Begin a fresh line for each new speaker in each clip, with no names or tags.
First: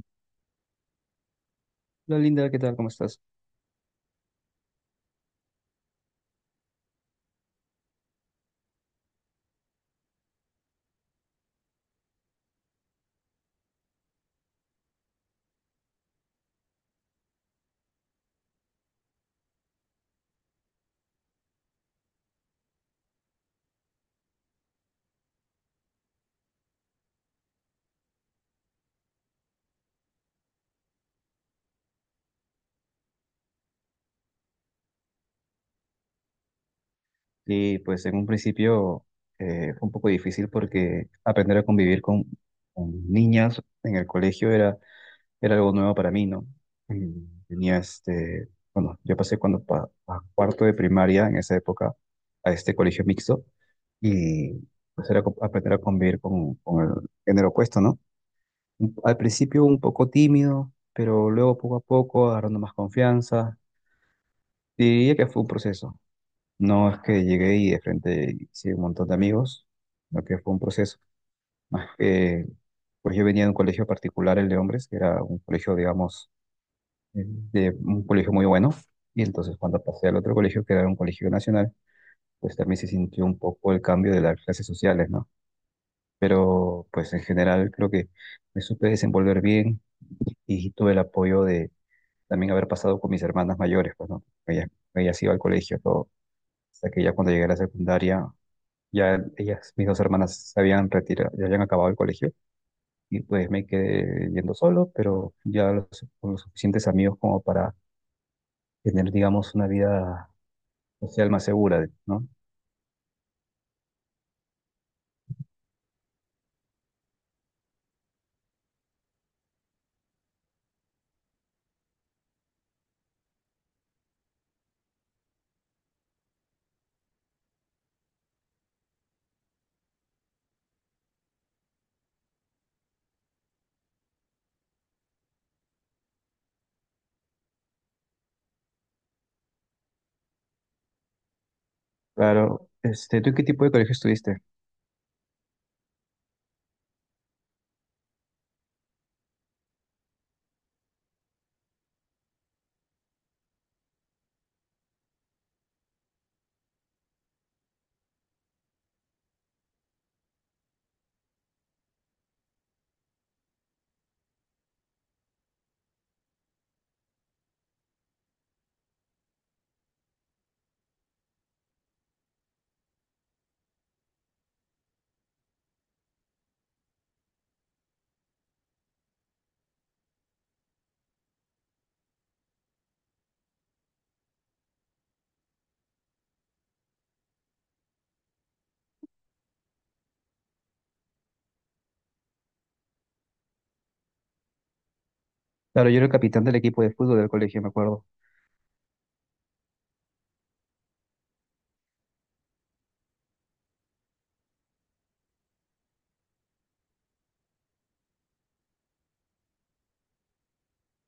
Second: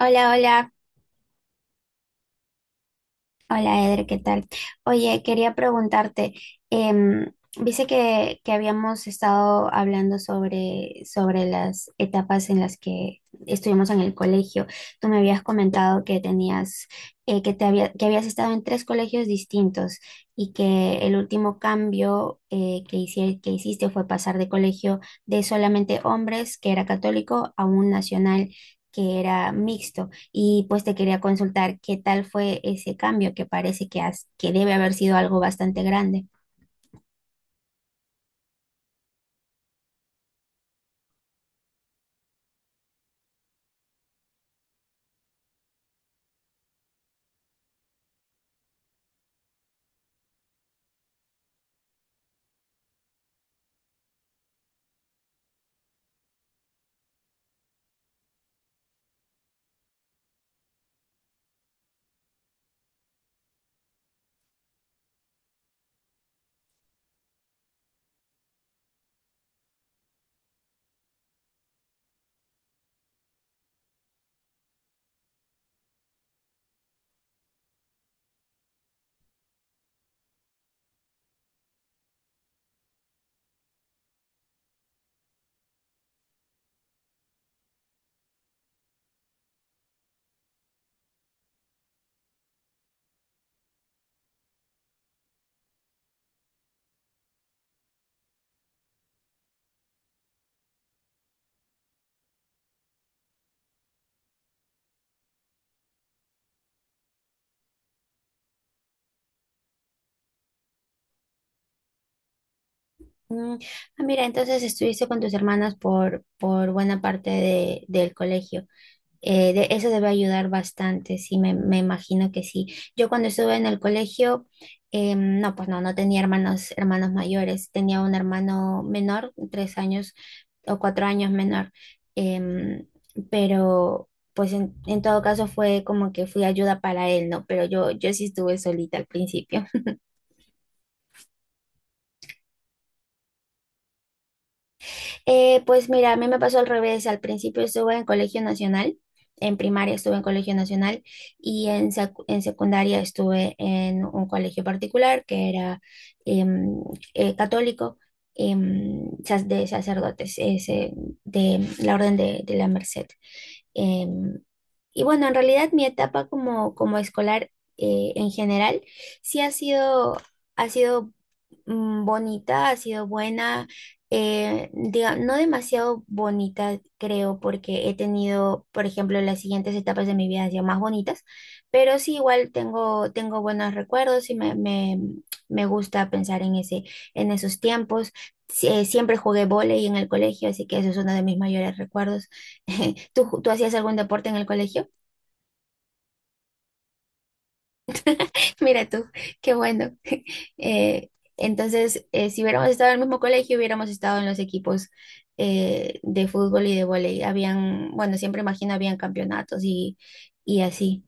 Hola, hola,
Hola Linda, ¿qué tal? ¿Cómo estás?
hola Eder, ¿qué tal? Oye, quería preguntarte, em, viste que habíamos estado hablando sobre las etapas en las que estuvimos en el colegio. Tú me habías comentado que tenías, que te había, que habías estado en tres colegios distintos y que el último cambio que hiciste fue pasar de colegio de solamente hombres, que era católico, a un nacional que era mixto. Y pues te quería consultar qué tal fue ese cambio que parece que, has- que debe haber sido algo bastante grande.
Y pues en un principio fue un poco difícil porque aprender a convivir con niñas en el colegio era algo nuevo para mí, ¿no? Mm, Tenía bueno, yo pasé cuando a cuarto de primaria en esa época a este colegio mixto y pues era aprender a convivir con el género opuesto, ¿no? Al principio un poco tímido, pero luego poco a poco agarrando más confianza. Diría que fue un proceso. No es que llegué y de frente hice un montón de amigos, lo que fue un proceso. Más pues yo venía de un colegio particular, el de hombres, que era un colegio, digamos, de un colegio muy bueno. Y entonces cuando pasé al otro colegio, que era un colegio nacional, pues también se sintió un poco el cambio de las clases sociales, ¿no? Pero pues en general creo que me supe desenvolver bien y tuve el apoyo de también haber pasado con mis hermanas mayores, pues, ¿no? Ellas iban al colegio, todo. Hasta que ya cuando llegué a la secundaria ya ellas, mis dos hermanas, se habían retirado, ya habían acabado el colegio y pues me quedé yendo solo, pero ya con los suficientes amigos como para tener, digamos, una vida social más segura, ¿no?
Mm, ah, mira, entonces estuviste con tus hermanas por buena parte del colegio. Eso debe ayudar bastante, sí, me imagino que sí. Yo cuando estuve en el colegio, no, pues no tenía hermanos, hermanos mayores, tenía un hermano menor, 3 años o 4 años menor, em, pero pues en todo caso fue como que fui ayuda para él, ¿no? Pero yo sí estuve solita al principio.
Claro, este, ¿tú en qué tipo de colegio estuviste?
Pues mira, a mí me pasó al revés. Al principio estuve en colegio nacional, en primaria estuve en colegio nacional y en secundaria estuve en un colegio particular que era, em, católico, de sacerdotes, ese, de la Orden de la Merced. Em, y bueno, en realidad mi etapa como, como escolar, en general sí ha sido bonita, ha sido buena, no demasiado bonita, creo, porque he tenido, por ejemplo, las siguientes etapas de mi vida han sido más bonitas, pero sí igual tengo buenos recuerdos y me gusta pensar en esos tiempos. Sí, siempre jugué vóley en el colegio, así que eso es uno de mis mayores recuerdos. ¿Tú hacías algún deporte en el colegio?
Claro, yo era el capitán del equipo de fútbol del colegio, me acuerdo.
Mira tú, qué bueno. Eh, entonces, si hubiéramos estado en el mismo colegio, hubiéramos estado en los equipos, de fútbol y de vóley. Habían, bueno, siempre imagino, habían campeonatos y así.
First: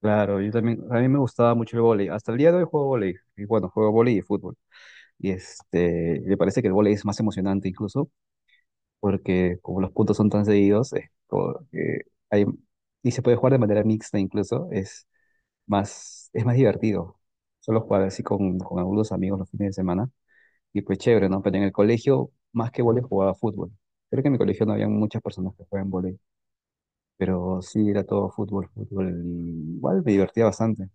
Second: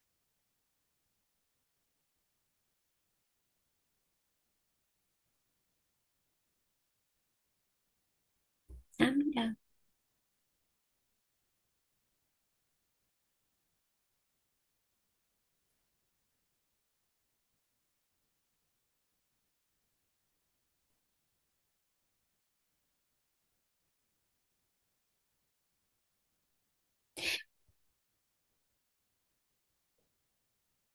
Claro, yo también, a mí me gustaba mucho el vóley. Hasta el día de hoy juego vóley. Y bueno, juego vóley y fútbol. Y este, me parece que el vóley es más emocionante incluso
Ah, mira.
porque como los puntos son tan seguidos, es como que hay, y se puede jugar de manera mixta incluso, es más divertido. Solo jugar así con algunos amigos los fines de semana, y pues chévere, ¿no? Pero en el colegio, más que vóley, jugaba fútbol. Creo que en mi colegio no había muchas personas que juegan vóley, pero sí era todo fútbol, fútbol, y igual me divertía bastante.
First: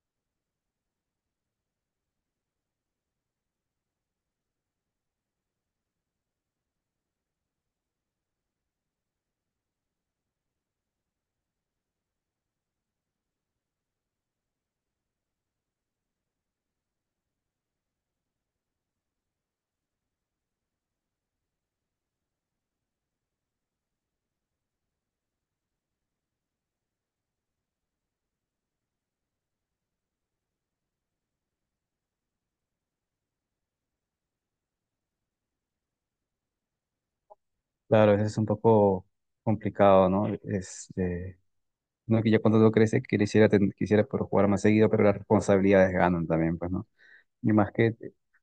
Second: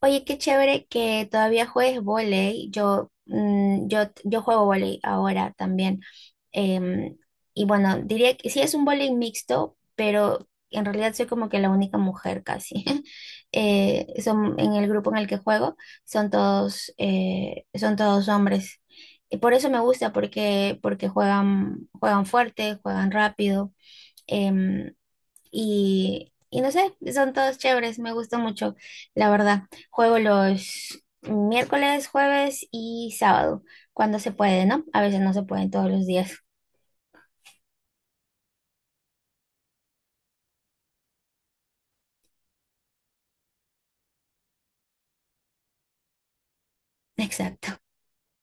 Oye, qué chévere que todavía juegues vóley. Yo juego vóley ahora también. Em, y bueno, diría que sí es un bowling mixto, pero en realidad soy como que la única mujer casi. En el grupo en el que juego son todos hombres. Y por eso me gusta, porque juegan, juegan fuerte, juegan rápido. em, y no sé, son todos chéveres, me gusta mucho, la verdad. Juego los miércoles, jueves y sábado, cuando se puede, ¿no? A veces no se pueden todos los días.
Claro, eso es un poco complicado, ¿no? Este, no es, uno que ya cuando uno crece quisiera poder jugar más seguido, pero las responsabilidades ganan también, pues, ¿no? Y más
Exacto,
que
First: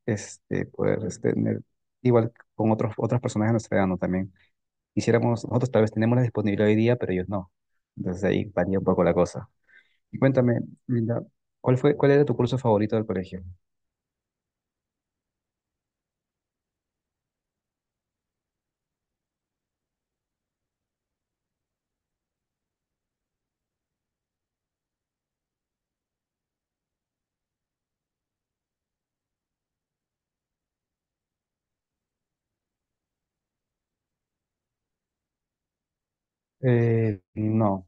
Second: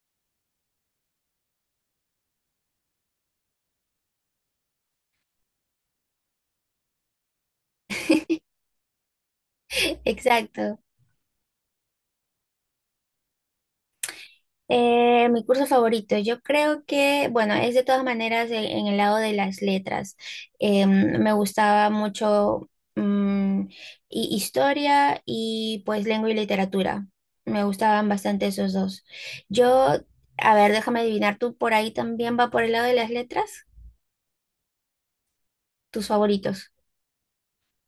este, poder este, tener, igual con otras personas de nuestra edad, ¿no? También quisiéramos, nosotros tal vez tenemos la disponibilidad hoy día, pero ellos no. Entonces ahí varía un poco la cosa. Y cuéntame,
exacto.
Linda, ¿cuál cuál era tu curso favorito del colegio?
Mi curso favorito, yo creo que, bueno, es de todas maneras en el lado de las letras. Me gustaba mucho, mm, historia y pues lengua y literatura. Me gustaban bastante esos dos. Yo, a ver, déjame adivinar, ¿tú por ahí también va por el lado de las letras? ¿Tus favoritos?
No,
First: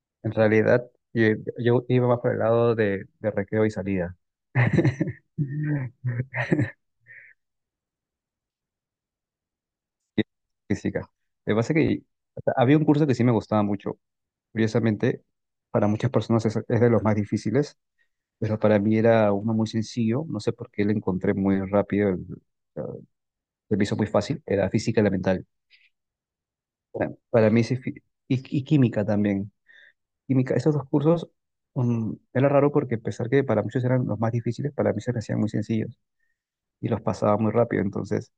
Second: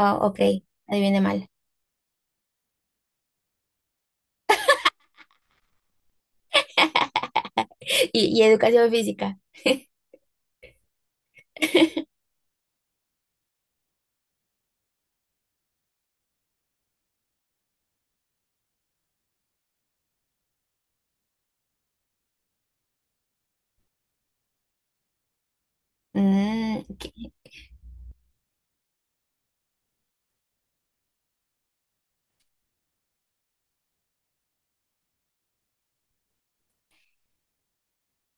Ah,
en
ok,
realidad
adiviné
yo,
mal.
yo iba más por el lado de recreo y salida.
Y educación física.
Y física. Lo que pasa es que o sea, había un curso que sí me gustaba mucho. Curiosamente, para muchas personas es de los más difíciles, pero para mí era uno muy sencillo, no sé por qué lo encontré muy rápido, eh, se me hizo muy fácil, era física y la mental.
Mm, ¿qué-
Para mí ese y química también. Química, esos dos cursos era raro porque a pesar que para muchos eran los más difíciles, para mí se me hacían muy sencillos y los pasaba muy rápido. Entonces,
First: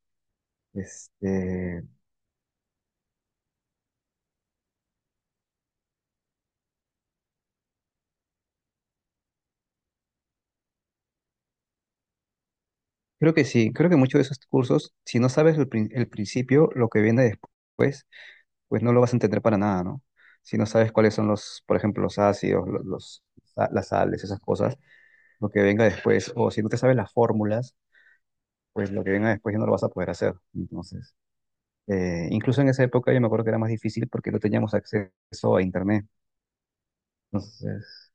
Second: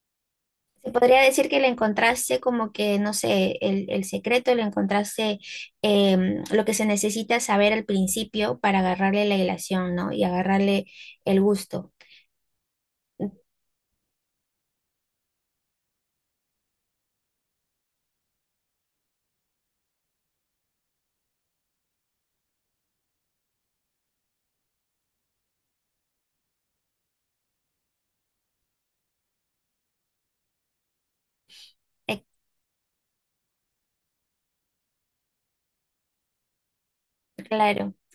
Se podría decir que le
este,
encontraste como que, no sé, el secreto, le encontraste, lo que se necesita saber al principio para agarrarle la ilación, ¿no? Y agarrarle el gusto.
creo que sí, creo que muchos de esos cursos, si no sabes el principio, lo que viene después, pues no lo vas a entender para nada, ¿no? Si no sabes cuáles son los, por ejemplo, los ácidos, las sales, esas cosas lo que venga después, o si no te sabes las fórmulas, pues lo que venga después ya no lo vas a poder hacer. Entonces,
Eh,
incluso en esa época yo me acuerdo que era más difícil porque no teníamos acceso a internet.
Claro.
Entonces,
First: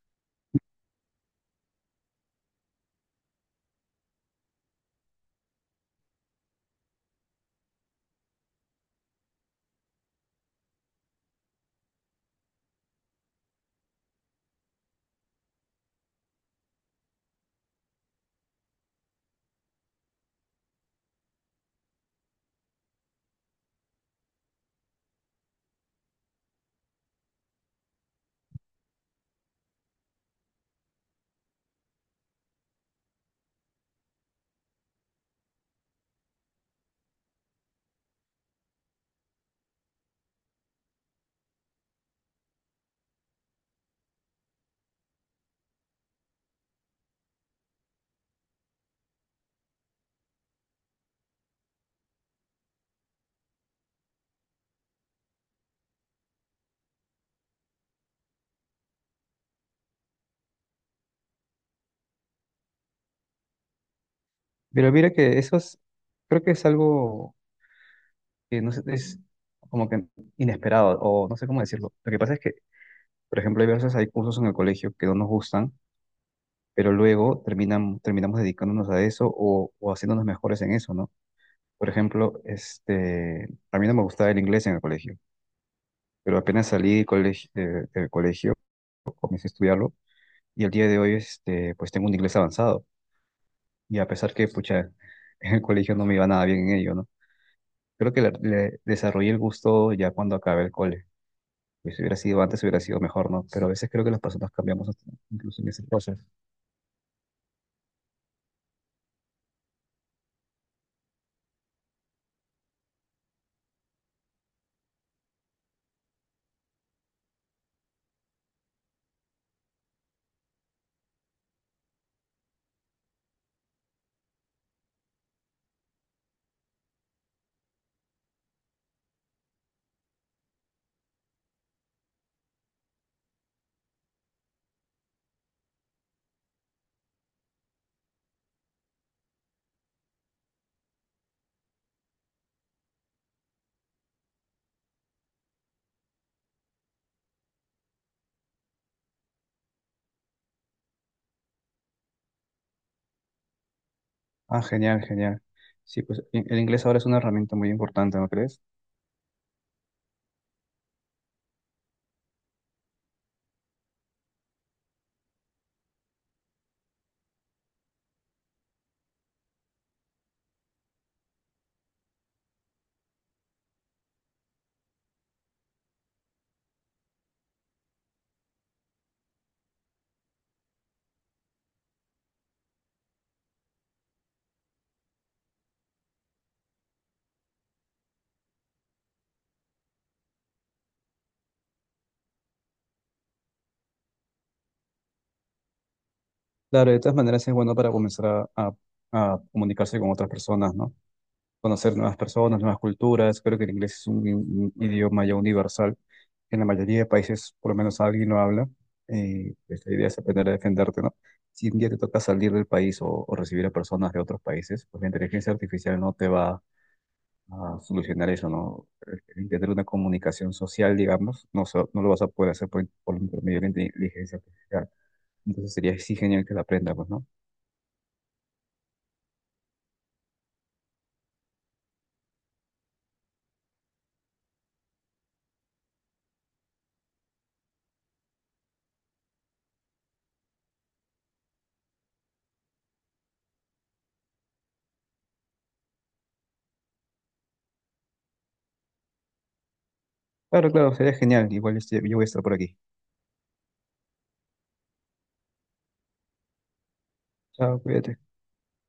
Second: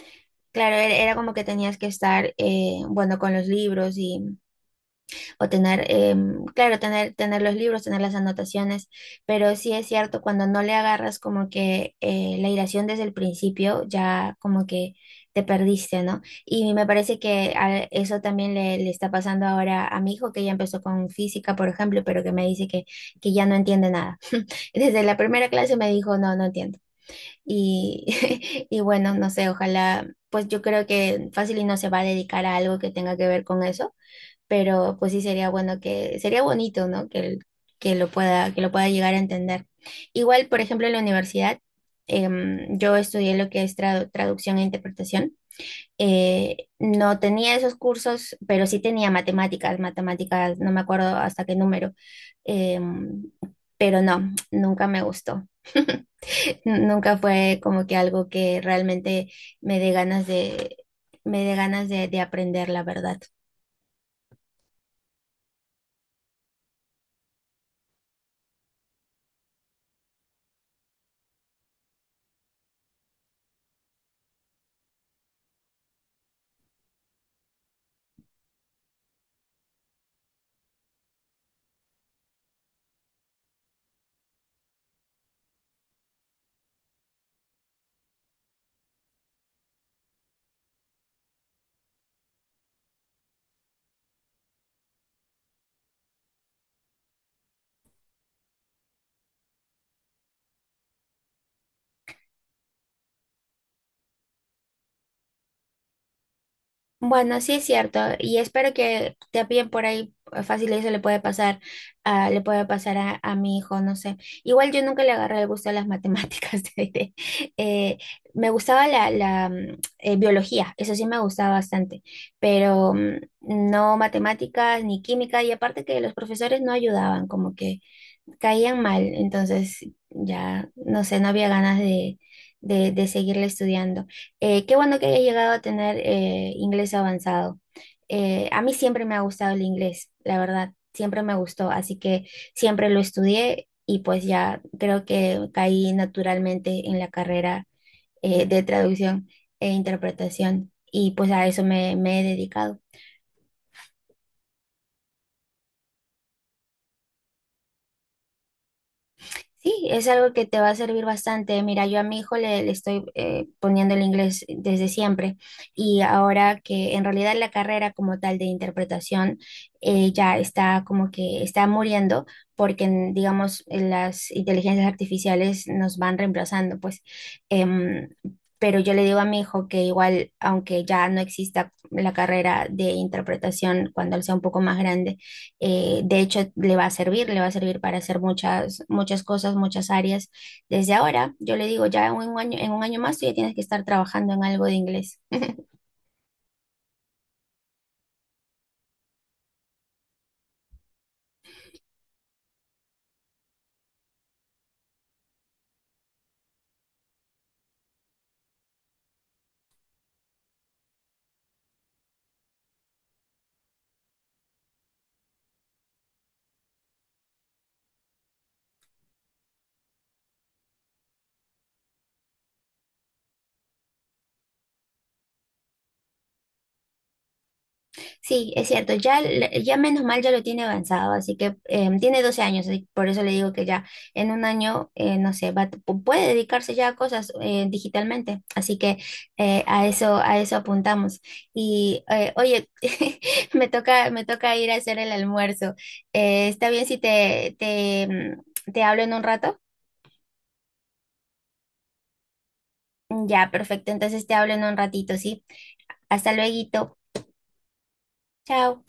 Claro, era como que tenías que estar, bueno, con los libros y, o tener, claro, tener los libros, tener las anotaciones, pero sí es cierto, cuando no le agarras como que, la iracción desde el principio, ya como que te perdiste, ¿no? Y me parece que a eso también le está pasando ahora a mi hijo, que ya empezó con física, por ejemplo, pero que me dice que ya no entiende nada. Desde la primera clase me dijo, no, no entiendo. Y, y bueno, no sé, ojalá, pues yo creo que fácil y no se va a dedicar a algo que tenga que ver con eso, pero pues sí sería bueno que, sería bonito, ¿no? Que lo pueda llegar a entender. Igual, por ejemplo, en la universidad, yo estudié lo que es traducción e interpretación. No tenía esos cursos, pero sí tenía matemáticas, no me acuerdo hasta qué número, em, pero no, nunca me gustó. Nunca fue como que algo que realmente me dé ganas de, me dé ganas de aprender, la verdad.
pero mira que eso es, creo que es algo que no sé, es como que inesperado, o no sé cómo decirlo. Lo que pasa es que, por ejemplo, hay veces hay cursos en el colegio que no nos gustan, pero luego terminamos dedicándonos a eso o haciéndonos mejores en eso, ¿no? Por ejemplo, este, a mí no me gustaba el inglés en el colegio, pero apenas salí del colegio, comencé a estudiarlo y el día de hoy este, pues tengo un inglés avanzado y a pesar que pucha, en el colegio no me iba nada bien en ello, ¿no? Creo que le desarrollé el gusto ya cuando acabé el cole. Pues si hubiera sido antes, hubiera sido mejor, ¿no? Pero a veces creo que las personas cambiamos incluso en esas cosas.
Bueno, sí es cierto, y espero que te también por ahí, fácil eso le puede pasar, le puede pasar a mi hijo, no sé. Igual yo nunca le agarré el gusto a las matemáticas, te diré. Eh, Me gustaba la biología, eso sí me gustaba bastante, pero, no matemáticas ni química, y aparte que los profesores no ayudaban, como que caían mal, entonces ya, no sé, no había ganas de seguirle estudiando. Qué bueno que haya llegado a tener, inglés avanzado. A mí siempre me ha gustado el inglés, la verdad, siempre me gustó, así que siempre lo estudié y pues ya creo que caí naturalmente en la carrera, de traducción e interpretación y pues a eso me he dedicado.
Ah, genial, genial. Sí, pues el inglés ahora es una herramienta muy importante, ¿no crees?
Sí, es algo que te va a servir bastante. Mira, yo a mi hijo le estoy, poniendo el inglés desde siempre y ahora que en realidad la carrera como tal de interpretación, ya está como que está muriendo porque, digamos en las inteligencias artificiales nos van reemplazando, pues. Em, pero yo le digo a mi hijo que igual, aunque ya no exista la carrera de interpretación cuando él sea un poco más grande, de hecho, le va a servir para hacer muchas, muchas cosas, muchas áreas. Desde ahora, yo le digo, ya en un año más tú ya tienes que estar trabajando en algo de inglés.
Claro, de todas maneras es bueno para comenzar a comunicarse con otras personas, ¿no? Conocer nuevas personas, nuevas culturas. Creo que el inglés es un idioma ya universal. En la mayoría de países, por lo menos alguien lo habla. Pues, la idea es aprender a defenderte, ¿no? Si un día te toca salir del país o recibir a personas de otros países, pues la inteligencia artificial no te va a solucionar eso, ¿no? El tener una comunicación social, digamos, no, no lo vas a poder hacer por medio de la inteligencia artificial. Entonces sería sí genial que la aprenda, pues, ¿no?
Sí, es cierto, ya, ya menos mal ya lo tiene avanzado, así que tiene 12 años, por eso le digo que ya en un año, no sé, puede dedicarse ya a cosas, digitalmente, así que a eso apuntamos. Y, oye, me toca ir a hacer el almuerzo. ¿Está bien si te hablo en un rato?
Claro, claro, sería genial. Igual yo voy a estar por aquí.
Ya, perfecto, entonces te hablo en un ratito, ¿sí? Hasta luego,
Chao, cuídate.
chao.